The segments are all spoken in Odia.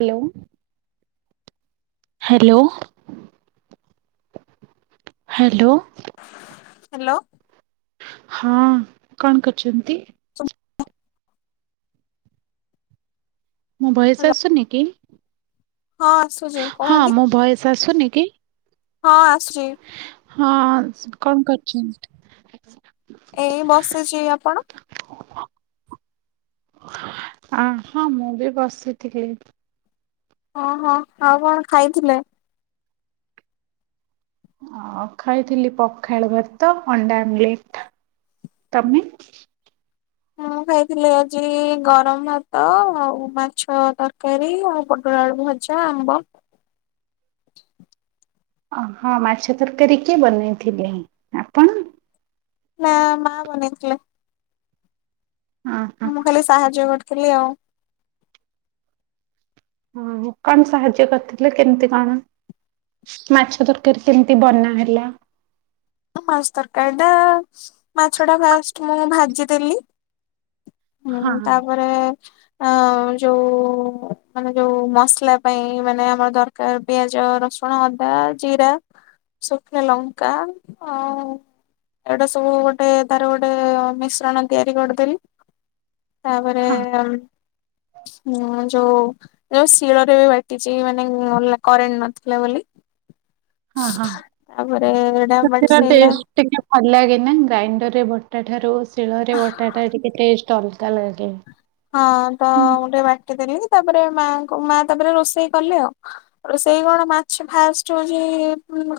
Hello hello. ହ୍ୟାଲୋ। ହ୍ୟାଲୋ। ହଁ କଣ କରଛନ୍ତି? [unintelligible] ମୋ ଭଏସ୍ ହ୍ୟାଲୋ ଆସୁନି କି? ହଁ ଆସୁଛି। ହଁ କହୁନାହାନ୍ତି ମୋ ଭଏସ ଆସୁନି କି? ହଁ ଆସୁଚି। ହଁ ସ କଣ କରଛନ୍ତି? ଏଇ ବସିଛି ଆପଣ? ଅ ହଁ ମୁଁ ବି ବସିଥିଲି। ଓହୋ ଆଉ କଣ ଖାଇଥିଲେ? ଅ ଖାଇଥିଲି ପଖାଳ ଭାତ ଅଣ୍ଡା ଆମଲେଟ। ତମେ? ମୁଁ ଖାଇଥିଲି ଆଜି ଗରମ ଭାତ ଆଉ ମାଛ ତରକାରୀ ଆଉ ପୋଟଳ ଆଳୁ ଭ ଜା ଆମ୍ବ ଓହଁ ମାଛ ତରକାରୀ କିଏ ବନେଇଥିଲେ ଆପଣ? ନା ମା ବନେଇଥିଲେ। ଅ ହଁ। ମୁଁ ଖାଲି ସାହାଯ୍ୟ କରିଥିଲି ଆଉ। ଓହ କଣ ସାହାଯ୍ୟ କରିଥିଲେ କେମିତି କଣ? ମାଛ ତରକାରୀ କେମିତି ବନା ହେଲା? ମାଛ ତରକାରୀଟା ମାଛ ଟା ଫାଷ୍ଟ ମୁଁ ଭାଜିଦେଲି। ହଁ ହୁଁ ତାପରେ ଅ ଯୋଉ ମାନେ ଯୋଉ ମସଲା ପାଇଁ ମାନେ ଆମର ଦରକାର ପିଆଜ, ରସୁଣ, ଅଦା, ଜିରା ଶୁଖିଲା ଲଙ୍କା ଆଉ ଏଇଟା ସବୁ ଗୋଟେ ତାର ଗୋଟେ ମିଶ୍ରଣ ତିଆରି କରିଦେଲି। ତାପରେ ହଁ ହୁଁ ଯୋଉ ଯୋଉ ଶିଳରେ ବି ବାଟିଛି ମାନେ କରେଣ୍ଟ ନଥିଲା ବୋଲି। ହଁ ହଁ ତାପରେ ଏଇଟା ସେ ବାଟି ତା ସାଇଲା ଟେଷ୍ଟ ଟିକେ ଭଲ ଲାଗେ ନା ଗ୍ରାଇଣ୍ଡରରେ ବଟା ଠାରୁ ଶିଳରେ ବଟାଟା ଟିକେ ଟେଷ୍ଟ ଅଲଗା ଲାଗେ ହଁ ତ ମୁଁ ଟିକେ ବାଟି ଦେଲି ତାପରେ ମାଙ୍କୁ ମା ତାପରେ ରୋଷେଇ କଲେ ଆଉ। ରୋସେଇ କଣ ମାଛ ଫାଷ୍ଟ ହଉଛି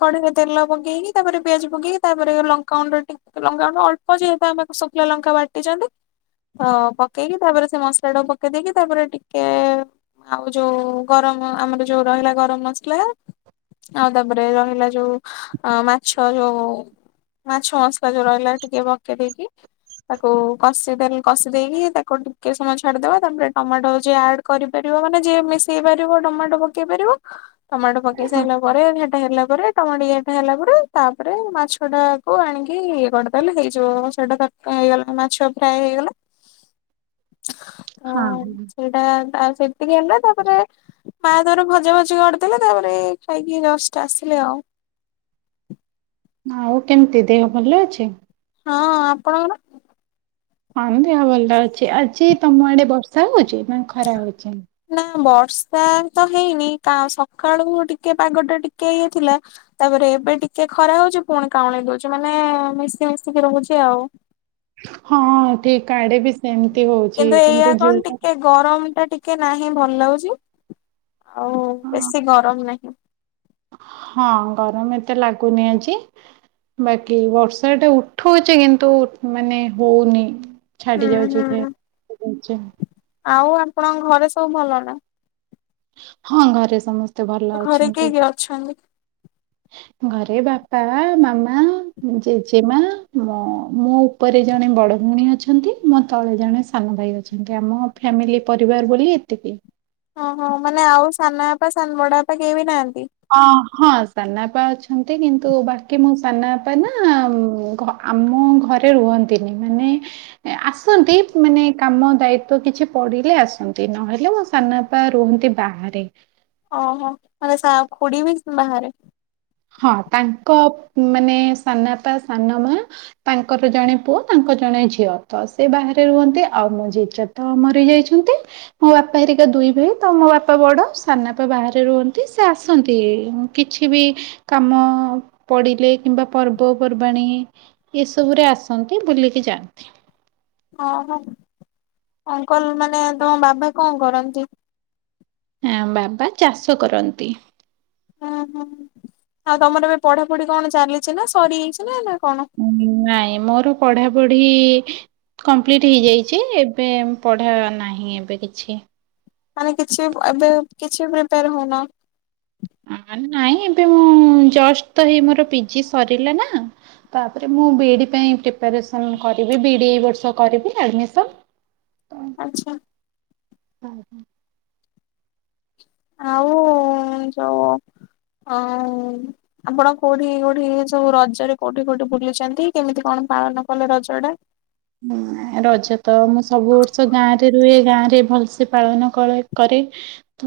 କଡିିରେ ତେଲ ପକେଇକି ତାପରେ ପିଆଜ ପକେଇକି ତାପରେ ଲଙ୍କ ଲଙ୍କା ଗୁଣ୍ଡ ଟିକେ ଲଙ୍କା ଗୁଣ୍ଡ ଅଳ୍ପ ଯେହେତୁ ଆମେ ଶୁଖିଲା ଲଙ୍କା ବାଟିଛନ୍ତି ତ ପକେଇକି ତାପରେ ସେ ମସଲା ଟାକୁ ପକେଇ ଦେଇକି ତାପରେ ଟିକେ ଆଉ ଯୋଉ ଗରମ ଆମର ଯୋଉ ରହିଲା ଗରମ ମସଲା ଆଉ ତାପରେ ରହିଲା ଯୋଉ ଅ ମାଛ ଯୋଉ ମାଛ ମସଲା ଯୋଉ ରହିଲା ଟିକେ ପକେଇ ଦେଇକି ତାକୁ କଷିଦେଲ୍ କଷି ଦେଇକି ତାକୁ ଟିକେ ସମୟ ଛାଡିଦବା ତାପରେ ଟମାଟୋ ଯେ ଆଡ କରିପାରିବ ମାନେ ଯିଏ ମିଶେଇ ପାରିବ ଟମାଟୋ ପକେଇ ପାରିବ ଟମାଟୋ ପକେଇ ହଁ ସାରିଲା ପରେ ସେଟା ହେଲା ପରେ ଟମାଟ ଇଏ ଫିଏ ହେଲା ପରେ ତାପରେ ମାଛ ଟା କୁ ଆଣିକି ଇଏ କରିଦେଲେ ହେଇଯିବ ସେଇଟା ତଟ୍କା ହେଇଗଲା ମାଛ ଫ୍ରାଏ ହେଇଗଲା। [inaudible] ହଁ। ସେଇଟା ଆଉ ସେମତିକି ହେଲା ତାପରେ ମା ତାର ଭଜା ଭଜି କରିଦେଲେ ତାପରେ ଏଇ ଖାଇକି ଜଷ୍ଟ ଆସିଲି ଆଉ। ଆଉ କେମିତି ଦେହ ଭଲ ଅଛି? ହଁ ଆପଣଙ୍କର? ହଁ ଦେହ ଭଲ ଅଛି ଆଜି ତମ ଆଡେ ବର୍ଷା ହଉଛି ନା ଖରା ହଉଛି? ନା ବର୍ଷା ତ ହେଇନି କାଉଁ ସକାଳୁ ଟିକେ ପାଗ ଟା ଟିକେ ଇଏ ଥିଲା ତାପରେ ଏବେ ଟିକେ ଖରା ହଉଛି ପୁଣି କାଉଁଳେଇ ଦଉଛି ମାନେ ମିଶି ମିଶିକି ରହୁଛି ଆଉ। ହଁ ଠିକ୍ ଆଡେ ବି ସେମିତି ହଉଛି ଏଇଆ କିନ୍ତୁ କଣ ଯୋଉଟା ଟିକେ ଗରମ ଟା ଟିକେ ନାହିଁ ଭଲ ଲାଗୁଛି ଆଉ ବେଶୀ ଗରମ ନାହିଁ। ହଁ ଗରମ ଏତେ ଲାଗୁନି ଆଜି ବାକି ବର୍ଷା ଟା ଉଠଉଛି କିନ୍ତୁ ମାନେ ହଉନି। ଛାଡି ହୁଁ ଯାଉଛି ହୁଁ। ଫେର। ଆଉ ଆପଣଙ୍କ ଘରେ ସବୁ ଭଲ ନା? ହଁ ଘରେ ସମସ୍ତେ ଭଲ ଘରେ କିଏ ଅଛନ୍ତି। କିଏ ଅଛନ୍ତି? ଘରେ ବାପା ମାମା ଜେଜେମା ମ ମୁଁ ଉପରେ ଜଣେ ବଡ଼ ଭଉଣୀ ଅଛନ୍ତି ମୋ ତଳେ ଜଣେ ସାନ ଭାଇ ଅଛନ୍ତି ଆମ ଫ୍ୟାମିଲି ପରିବାର ବୋଲି ଏତିକି। ଓ ହୋ ମାନେ ଆଉ ସାନ ବାପା ସାନ ବଡ ବାପା କେହି ବି ନାହାନ୍ତି? ଅ ହଁ ସାନାପା ଅଛନ୍ତି କିନ୍ତୁ ବାକି ମୋ ସାନପା ନା ଆମ୍ ଘ ଆମ ଘରେ ରୁହନ୍ତିନି ମାନେ ଏ ଆସନ୍ତି ମାନେ କାମ ଦାୟିତ୍ଵ କିଛି ପଡିଲେ ଆସନ୍ତି ନହେଲେ ମୋ ସାନାପା ପା ରୁହନ୍ତି ବାହାରେ। ଓହୋ, ମାନେ ସା ଖୁଡ଼ିବି ବାହାରେ। ହଁ ତାଙ୍କ ପ ମାନେ ସାନାପା ସାନ ମା ତାଙ୍କର ଜଣେ ପୁଅ, ତାଙ୍କର ଜଣେ ଝିଅ, ତ ସେ ବାହାରେ ରୁହନ୍ତି, ଆଉ ମୋ ଜେଜ ତ ମରି ଯାଇଛନ୍ତି। ମୋ ବାପା ହେରିକା ଦୁଇ ଭାଇ ତ, ମୋ ବାପା ବଡ, ସାନ ବାପା ବାହାରେ ରୁହନ୍ତି, ସେ ଆସନ୍ତି ଇ ଇ କିଛି ବି କାମ ପଡ଼ିଲେ କିମ୍ବା ପର୍ବପର୍ବାଣୀ। ଏସବୁରେ ଆସନ୍ତି, ବୁଲିକି ଯାଆନ୍ତି। ଓହୋ, ଅଙ୍କଲ ମାନେ ତମ ବାବା କଣ କରନ୍ତି? ଆଁ ବାବା ଚାଷ କରନ୍ତି। ହୁଁ ହୁଁ, ଆଉ ତମର ଏବେ ପଢାପଢି କଣ ଚାଲିଛି ନା ସରି ଯାଇଛି ନା ନା କଣ? ନାଇଁ ମୋର ପଢାପଢି ଇ ଇ କମ୍ପ୍ଲିଟ ହେଇଯାଇଛି, ଏବେ ପଢ଼ା ନାହିଁ ଏବେ କିଛି। ମାନେ କିଛି ଏବେ କିଛି ପ୍ରିପେୟାର ହଉନ? ଆଁ ନାଇଁ ଏବେ ମୁଁ ଜଷ୍ଟ ତ ହେଇ ମୋର ପିଜି ସରିଲା ନା ତାପରେ ମୁଁ ବିଇଡ଼ି ପାଇଁ ପ୍ରିପାରେସନ୍ କରିବି। ବିଇଡ଼ି ଏ ବର୍ଷ କରିବି ଆଡ଼ମିସନ୍। ଆଛା। ହୁଁ ହୁଁ। ଆଉ ଯୋଉ ଅ। ଆପଣ କୋଉଠି କୋଉଠି ସବୁ ରଜରେ କୋଉଠି କୋଉଠି ବୁଲିୁଛନ୍ତି? କେମିତି କଣ ପାଳନ କଲେ ରଜ ଟା? ଉଁ ରଜ ତ ମୁଁ ସବୁ ବର୍ଷ ଗାଁ ରେ ରୁହେ, ଗାଁ ରେ ଭଲସେ ପାଳନ କରେ କରେ।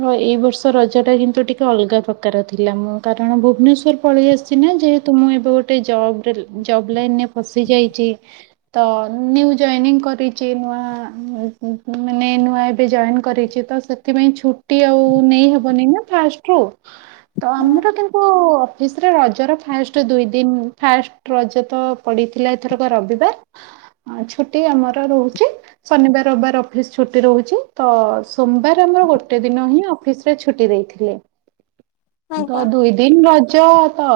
ହଁ ଏଇ ବର୍ଷ ରଜା ଟା କିନ୍ତୁ ଟିକେ ଅଲଗା ପ୍ରକାର ଥିଲା, ମୁଁ କାରଣ ଭୁବନେଶ୍ୱର ପଳେଇ ଆସିଛି ନା, ଯେହେତୁ ମୁଁ ଏବେ ଗୋଟେ ଜବରେ ଜବ୍ ଲାଇନରେ ପଶିଯାଇଛି। ତ ନ୍ୟୁ ଜଏନିଂ କରିଛି, ନୂଆ ଉ ଉ ମାନେ ନୂଆ ଏବେ ଜଏନ୍ କରିଛି ତ ସେ ସେଥିପାଇଁ ଛୁଟି ଆଉ ନେଇହବନି ନା ଫାଷ୍ଟରୁ। [inaudible] ତ ଆମର କିନ୍ତୁ ସିରେ ରଜର ଫାଷ୍ଟ ଦୁଇ ଦିନ ଫାଷ୍ଟ ରଜ ତ ପଡିଥିଲା ଏଥରକ ରବିବାର। ହଁ ଛୁଟି ଆମର ରହୁଛି। ଶନିବାର, ରବିବାର ଅଫିସ ଛୁଟି ରହୁଛି ତ, ସୋମବାର ଆମର ଗୋଟେ ଦିନ ହିଁ ଅଫିସ। ସେ ଛୁଟି ଦେଇଥିଲେ। [inaudible] ଦ କା ଦୁଇ ଦିନ ରଜ। ତ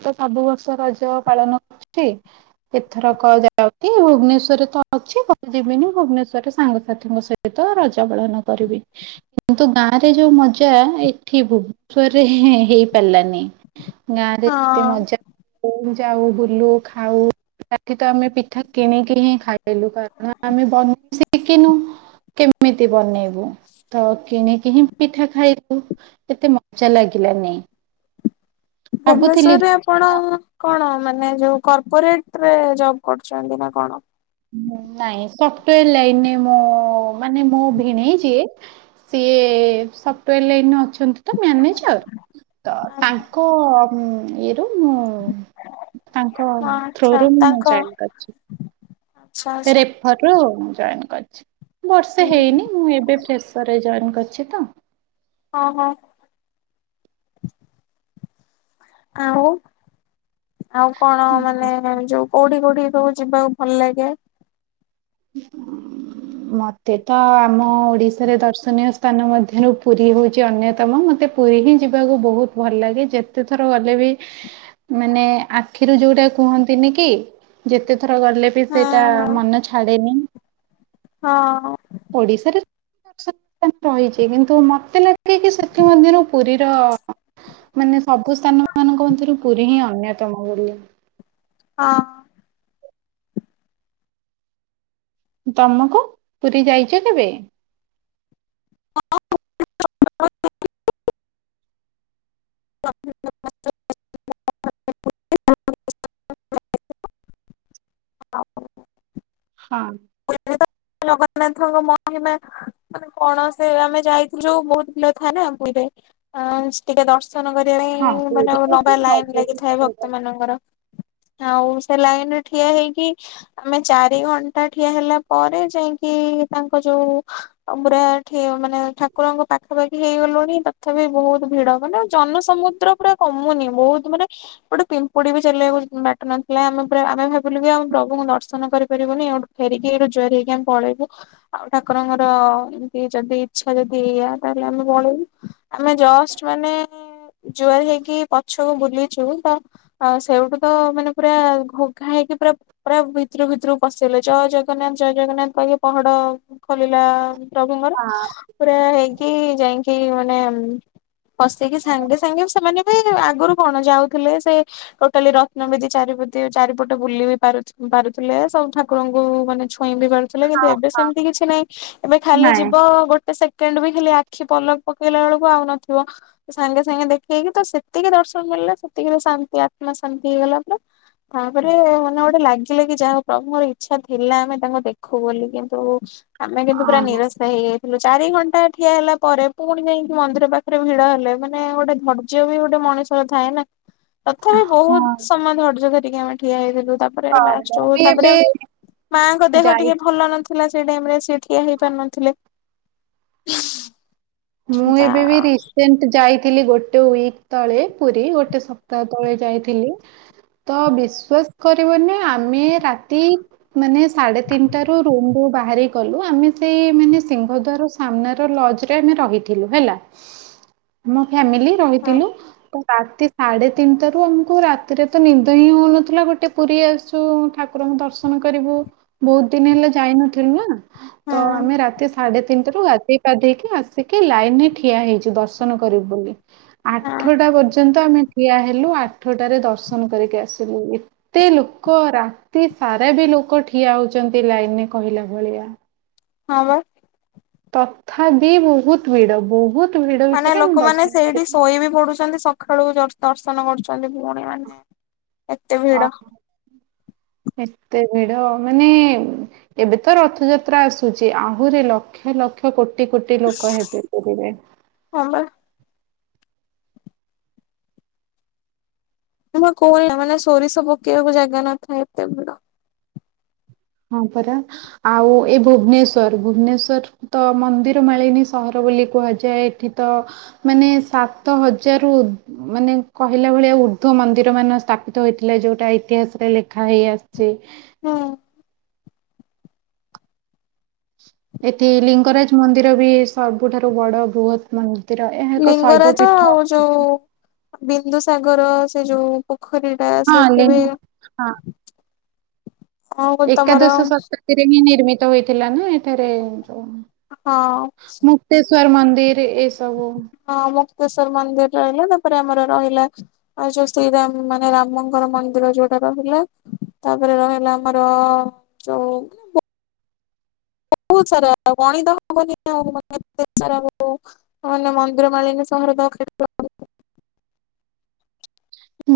ସବୁ ବର୍ଷ ରଜ ପାଳନ କରିଛି ଏଥର କ ଯ କି ଭୁବନେଶ୍ଵରରେ ତ ଅଛି, ଘରୁ ଯିବିନି, ଭୁବନେଶ୍ଵରରେ ସାଙ୍ଗସାଥିୀଙ୍କ ସହିତ ରଜ ପାଳନ କରିବି। କିନ୍ତୁ ଗାଁ ରେ ଯୋଉ ମଜା, ଏଠି ଭୁବନେଶ୍ଵରରେ ହେ ହେଇପାରିଲାନି। ଗାଁ ରେ ଏତେ ହଁ ମଜା ଯାଉ, ବୁଲୁ, ଖାଉ ଏଠି ତ ଆମେ କିଣିକି ହିଁ ଖାଇଲୁ, କାରଣ ଆମେ ବନେଇ ଶିଖିନୁ। କେମିତି ବନେଇବୁ? ତ କିଣିକି ହିଁ ପିଠା ଖାଇବୁ। ଏତେ ମଜା ଲାଗିଲାନାଇଁ। ଭୁବନେଶ୍ୱରରେ କଣ, କଣ, ମାନେ ଯୋଉ କର୍ପୋରେଟ ରେ ଜବ୍ କରୁଛନ୍ତି ନା କଣ? ନାଇଁ ସଫ୍ଟୱେର ଲାଇନରେ ମୁଁ ମାନେ ମୋ ଭିଣେଇ ଯିଏ ସିଏ ସଫ୍ଟୱେର ଲାଇନରେ ଅଛନ୍ତି ତ ମ୍ୟାନେଜର, ତ ତାଙ୍କ ହୁଁ ଇଏରୁ ମୁଁ ତାଙ୍କ ହଁ ଆଚ୍ଛା ଥ୍ରୋରୁ ମୁଁ ତାଙ୍କ ଜଏନ କରିଛି। ଆଚ୍ଛା ଆଚ୍ଛା ରେଫର ରୁ, ମୁଁ ଜଏନ୍ କରିଛି, ହୁଁ ବର୍ଷେ ହେଇନି ମୁଁ ଏବେ ଫ୍ରେସ୍। ରେ ଜଏନ୍ କରିଛି ତ। ଓହୋ। ଆଉ, ଆଉ କଣ ମାନେ ଯୋଉ କୋଉଠି କୋଉଠି ସବୁ ଯିବାକୁ? ଭଲ ଲାଗେ। ମୋତେ ତ ଆମ ଓଡ଼ିଶାରେ ଦର୍ଶନୀୟ ସ୍ଥାନ ମଧ୍ୟରୁ ପୁରୀ ହେଉଛି ଅନ୍ୟତମ ମତେ ପୁରୀ ହିଁ ଯିବାକୁ ବହୁତ୍ ଭଲ ଲାଗେ ଯେତେଥର ଗଲେ ବି ମାନେ ଆଖିରୁ ଯୋଉଟା କୁହନ୍ତିନି କି ଯେତେ ଥର ଗଲେ ବି ହଁ ସେଇଟା ମନେ ଛାଡେନି। ହଁ। ଓଡ଼ିଶାରେ [unintelligible] ରହିଛି କିନ୍ତୁ ମତେ ଲାଗେ କି ସେଥିମଧ୍ୟରୁ ପୁରୀର ମାନେ ସବୁ ସ୍ଥାନ ମାନଙ୍କ ମଧ୍ୟରୁ ପୁରୀ ହିଁ ଅନ୍ୟତମ ବୋଲି ହଁ। ତମକୁ ପୁରୀ ଯାଇଛ କେବେ? [unintelligible] [unintelligible] [unintelligible] ହଁ। ପୁରୀ ରେ ତ ଜଗନ୍ନାଥଙ୍କ ମହିମା ଆମେ କଣ ସେ ଆମେ ଯାଇଥିଲୁ ଯୋଉ ବହୁତ୍ ଭିଡ଼ ଥାଏ ନା [unintelligible] ଟିକେ ଦର୍ଶ ଦର୍ଶନ କରିବା ହଁ ପାଇଁ ପୁରୀ ମାନେ ହଉଛି ଲମ୍ବା ଲାଇନ୍ ସବୁଠୁ ଲାଗିଥାଏ ସୁନ୍ଦର। ଭକ୍ତ ମାନଙ୍କର। ଆଉ ସେ ଲାଇନ୍ ରେ ଠିଆ ହେଇକି ଆମେ ଚାରି ଘଣ୍ଟା ଠିଆ ହେଲା ପରେ ଯାଇକି ତାଙ୍କ ଯୋଉ ପୁରା ଠିଆ ମାନେ ଠାକୁରଙ୍କ ପାଖାପାଖି ହେଇଗଲୁଣି ତଥାପି ବହୁତ୍ ଭିଡ଼ ମାନେ ଜନସମୁଦ୍ର। ପୁରା କମୁନି ବହୁତ୍ ମାନେ ଗୋଟେ ପିମ୍ପୁଡ଼ି ବି ଚାଲିବାକୁ ବାଟ ନଥିଲା ଆମେ ପୁରା ଆମେ ଭା [unintelligible] ଆମେ ପ୍ରଭୁଙ୍କୁ ଦର୍ଶନ କରିପାରିବୁନି ଏଇଠୁ ଫେରିକି ଏଠୁ ଜୁହାରେ ହେଇକି ଆମେ ପଳେଇବୁ। ଆଉ ଠାକୁରଙ୍କର ଏମିତି ଯଦି ଇଚ୍ଛା ଯଦି ଏଇଆ ତାହେଲେ ଆମେ ପଳେଇବୁ। ଆମେ ଜଷ୍ଟ୍ ମାନେ ଜୁହାର ହେଇକି ପଛକୁ ବୁଲିଛୁ ତ ଆଉ ସେଇଠୁ ତ ମାନେ ପୁରା ଘୋ ଘା ହେଇକି ପୁରା ପୁରା ଭିତରୁ ଭିତରୁ ପଶିଗଲେ। ଜୟ ଜଗନ୍ନାଥ ଜୟ ଜଗନ୍ନାଥ କହି ପହଡ଼ ଖୋଲିଲା ପ୍ରଭୁଙ୍କର। ପୁରା ହେଇକି ଯାଇକି ମାନେ ପଶିକି ସାଙ୍ଗେ ସାଙ୍ଗେ ସେମାନେ ବି ଆଗରୁ କଣ ଯାଉଥିଲେ ସେ ଟୋଟାଲି ରତ୍ନବେଦି ଚାରି ଚାରିପଟ ବୁଲି ବି ପାରୁଥିଲେ ସବୁଠା ଠାକୁରଙ୍କୁ ମାନେ ଛୁଇଁ ବି ପାରୁଥିଲେ କିନ୍ତୁ ଏବେ ହଁ ସେମିତି କିଛି ନାହିଁ ଏବେ ଖାଲି ନାଇଁ ଯିବ ଗୋଟେ ସେ ସେକେଣ୍ଡ ବି ଖାଲି ଆଖି ପଲକ ପକେଇଲା ବେଳକୁ ଆଉ ନଥିବ। ସାଙ୍ଗେ ସାଙ୍ଗେ ଦେଖେଇକି ତ ସେତିକି ଦର୍ଶନ ମିଳିଲା ସେତିକି ରେ ତ ଶାନ୍ତି ଆତ୍ମା ଶାନ୍ତି ହେଇଗଲା ପୁରା। ତାପରେ ମାନେ ଗୋଟେ ଲାଗିଲା କି ଯାହା ପ୍ରଭୁଙ୍କର ଇ ଇଚ୍ଛା ଥିଲା ଆମେ ତାଙ୍କୁ ଦେଖୁ ବୋଲି କିନ୍ତୁ ଆମେ କିନ୍ତୁ ପୁରା ହଁ ନିରାଶ ହେଇଯାଇଥିଲୁ ଚାରି ଘଣ୍ଟା ଠିଆ ହେଲା ପରେ ପୁଣି ଯାଇକି ମନ୍ଦିର ପାଖରେ ଭିଡ଼ ହେଲେ ମାନେ ଗୋଟେ ଧର୍ଯ୍ୟ ବି ଗୋଟେ ମଣିଷର ଥାଏ ନା ତଥାପି ବହୁତ୍ ହଁ ସମୟ ଧର୍ଯ୍ୟ ଧରିକି ଆମେ ଠିଆ ହେଇଥିଲୁ ତା ତାପରେ ହଁ ଲାଷ୍ଟ୍ ମୁଁ ବେଳକୁ ବି ଏବେ ତାପରେ ମାଙ୍କ ଦେହ ଯାଇ ଟିକେ ଭଲ ନଥିଲା ସେଇ ଟାଇମ୍ ରେ ସିଏ ଠିଆ ହେଇପାରୁ ନଥିଲେ। [inaudible] ମୁଁ ତା ଏବେ ବି ରିସେଣ୍ଟ୍ ଯାଇଥିଲି ଗୋଟେ ଗୋଟେ ୱିକ୍ ତଳେ ପୁରୀ ଗୋଟେ ସପ୍ତାହ ତଳେ ଯାଇଥିଲି। ତ ବିଶ୍ୱାସ କରିବନି ଆମେ ରାତି ମାନେ ସାଢେ଼ ତିନିଟା ରୁ ରୁମ୍ ରୁ ବାହାରି ଗଲୁ ଆମେ ସେଇ ମାନେ ସିଂହ ଦ୍ୱାର ସାମ୍ନା ରେ ଲଜ୍ ରେ ଆମେ ରହିଥିଲୁ ହେଲା ଆମ ଫ୍ୟାମିଲି ହଁ ରହିଥିଲୁ। ରାତି ସାଢ଼େ ତିନିଟା ରୁ ଆମକୁ ରାତିରେ ତ ନିଦ ହିଁ ହଉନଥିଲା ଗୋଟେ ପୁରୀ ଆସୁ ଠାକୁ ଠାକୁରଙ୍କୁ ଦର୍ଶନ କରିବୁ ବହୁତ୍ ଦିନି ହେଲା ଯାଇନଥିଲୁ ନା। ହଁ ତ ଆମେ ରାତି ସାଢେ ତିନିଟା ରୁ ଗାଧୋଇ ପାଧେଇକି ଆ ସେକେ ଲାଇନରେ ଠିଆ ହେଇଛି ଦର୍ଶନ କରିବୁ ବୋଲି ହଁ ଆଠଟା ପର୍ଯ୍ୟନ୍ତ ଆମେ ଠିଆ ହେଲୁ ଆଠଟାରେ ଦର୍ଶନ କରିକି ଆସିଲୁ ଏ ଏତେ ଲୋକ ରାତି ସାରା ବି ଲୋକ ଠିଆ ହଉଛନ୍ତି ଲାଇନରେ କହିଲା ଭଳିଆ ହଁ ବା ତଥା ବିି ବହୁତ ଭିଡ ବହୁତ ଭିଡ ମାନେ ଭିତରେ ଆମେ ଲୋକମାନେ ଦର୍ଶନ ସେଇଠି କରିକି ଶୋଇ ବି ପଢୁଛନ୍ତି। ସ ଖାଳୁ ବି ଦସ୍ ଦର୍ଶନ କରୁଛନ୍ତି ଭଉଣୀ ମାନେ ଏତେ ଭିଡ ଅହୋ ଏତେ ଭିଡ ମାନେ ଏବେ ତ ରଥଯାତ୍ରା ଆସୁଛି ଆହୁରି ଲ ଲକ୍ଷ ଲକ୍ଷ କୋଟି କୋଟି ଲୋକ ହେବେ ପୁରୀରେ ହ ବା ମୁଁ ପା କୁହେନି ନା ମାନେ ସୋରିଷ ପକେଇବାକୁ ଜାଗା ନଥାଏ ଏତେ ଭିଡ଼ ହଁ ପରା ଆଉ ଏ ଭୁବନେଶ୍ଵର ଭୁବନେଶ୍ଵର ତ ମନ୍ଦିର ମାଳିନୀ ସହର ବୋଲି କୁହାଯାଏ ଏଠି ତ ମାନେ ସାତ ହଜାରରୁ ଉ ମାନେ କହିଲା ଭଳିଆ ଉର୍ଦ୍ଧ୍ୱ ମନ୍ଦିର ମାନ ସ୍ଥାପିତ ହୋଇଥିଲେ ଯେଉଁଟା ଇତିହାସରେ ଲେଖା ହେଇଆସିଛି ହୁଁ ଏଠି ଲିଙ୍ଗରାଜ ମନ୍ଦିର ବି ସବୁଠାରୁ ବଡ ବୃହତ ମନ୍ଦିର ଏହା ଏକ ଶୈବ ପୀଠ ବିନ୍ଦୁ ସାଗର ସେ ଯୋଉ ପୋଖରୀ ଟା ହଁ ଲି ସେଠି ବି ହଁ ଆଉ ରି ତମର ଥିରେ ହିଁ ନିର୍ମିତ ହେଇଥିଲା ନା ଏଠାରେ ଯୋଉ ହଁ ମୁକ୍ତେଶ୍ଵର ମନ୍ଦିର୍ ଏସବୁ। ହଁ ମୁକ୍ତେଶ୍ଵର ମନ୍ଦିର୍ ରହିଲା ତାପରେ ଆମର ରହିଲା ଆଉ ଯୋଉ ଶ୍ରୀରାମ ମାନେ ରାମଙ୍କର ମନ୍ଦିର ଯୋଉଟା ରହିଲା ତାପରେ ରହିଲା ଆମର ଯୋଉ ବହୁତୁ ସାରା ଗଣିତ ହବନି ଆଉେ ସ [unintelligible] ହଁ ନା ମନ୍ଦିର ମାଳିନି ସହର ତ ଖେଳ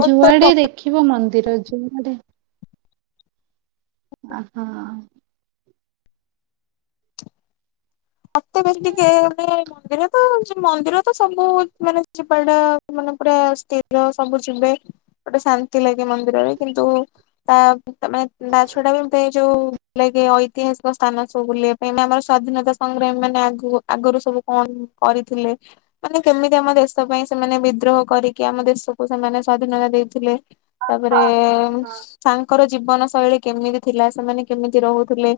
ଯୁଆଡେ ଦେଖିବ ମନ୍ଦିର ଯୁଆଡେ ଆ ହୋ ଏତେ ବେଶୀ ଟିକେେ ମାନେ ମ ମନ୍ଦିର ତ ମନ୍ଦିର ତ ସବୁ ମାନେ ଯିବା ଟା ମାନେ ପୁରା ସ୍ଥିର ସବୁ ଯିବେ ଗୋଟେ ଶାନ୍ତି ଲାଗେ ମନ୍ଦିରରେ କିନ୍ତୁ ତା ତମେ ତା ଛଡା ଏମିତି ଏଇ ଯୋଉ ନେଇକି ଐତିହାସିକ ସ୍ଥାନ ସବୁ ବୁଲେ ଏଇନା ଆମର ସ୍ଵାଧୀନତା ସଂଗ୍ରାମୀ ମାନେ ଆଗୁ ଆଗରୁ ସବୁ କଣ କରିଥିଲେ ମାନେ କେମିତି ଆମ ଦେଶ ପାଇଁ ସେମାନେ ବିଦ୍ରୋହ କରିକି ଆମ ଦେଶକୁ ସେମାନେ ସ୍ଵାଧୀନତା ଦେଇଥିଲେ ତାପରେ ଶୁ ତାଙ୍କର ଜୀବନ ଶୈଳୀ କେମିତି ଥିଲା ସେମାନେ କେମିତି ରହୁଥିଲେ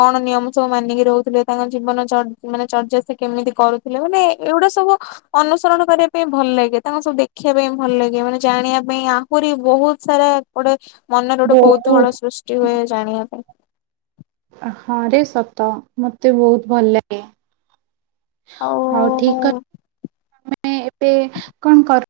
କଣ ନିୟମ ସବୁ ମାନିକି ରହୁଥିଲେ ତାଙ୍କ ଜୀବନଚଡମାନେ ଚର୍ଯ୍ୟା ସେ କେମିତି କରୁଥିଲେ ମାନେ ଏଇଗୁଡା ସବୁ ଅନୁସରଣ କରିବା ପାଇଁ ଭଲ ଲାଗେ ତାଙ୍କୁ ସବୁ ଦେଖିବା ପାଇଁ ଭଲ ଲାଗେ ମାନେ ଜାଣିବା ପାଇଁ ଆହୁରି ବହୁତ ସାରା ଗୋଟେ ମନରେ ଗୋଟେ କୌତୁହଳ ବହୁତ ସୃଷ୍ଟି ହୁଏ ଜାଣିବା ପାଇଁ। ହଁ ରେ ସତ ମତେ ବହୁତ ଭଲ ଲାଗେ। ହଉ ହଉ ଠିକ୍ [unintelligible] ତମେ ଏବେ କଣ କର?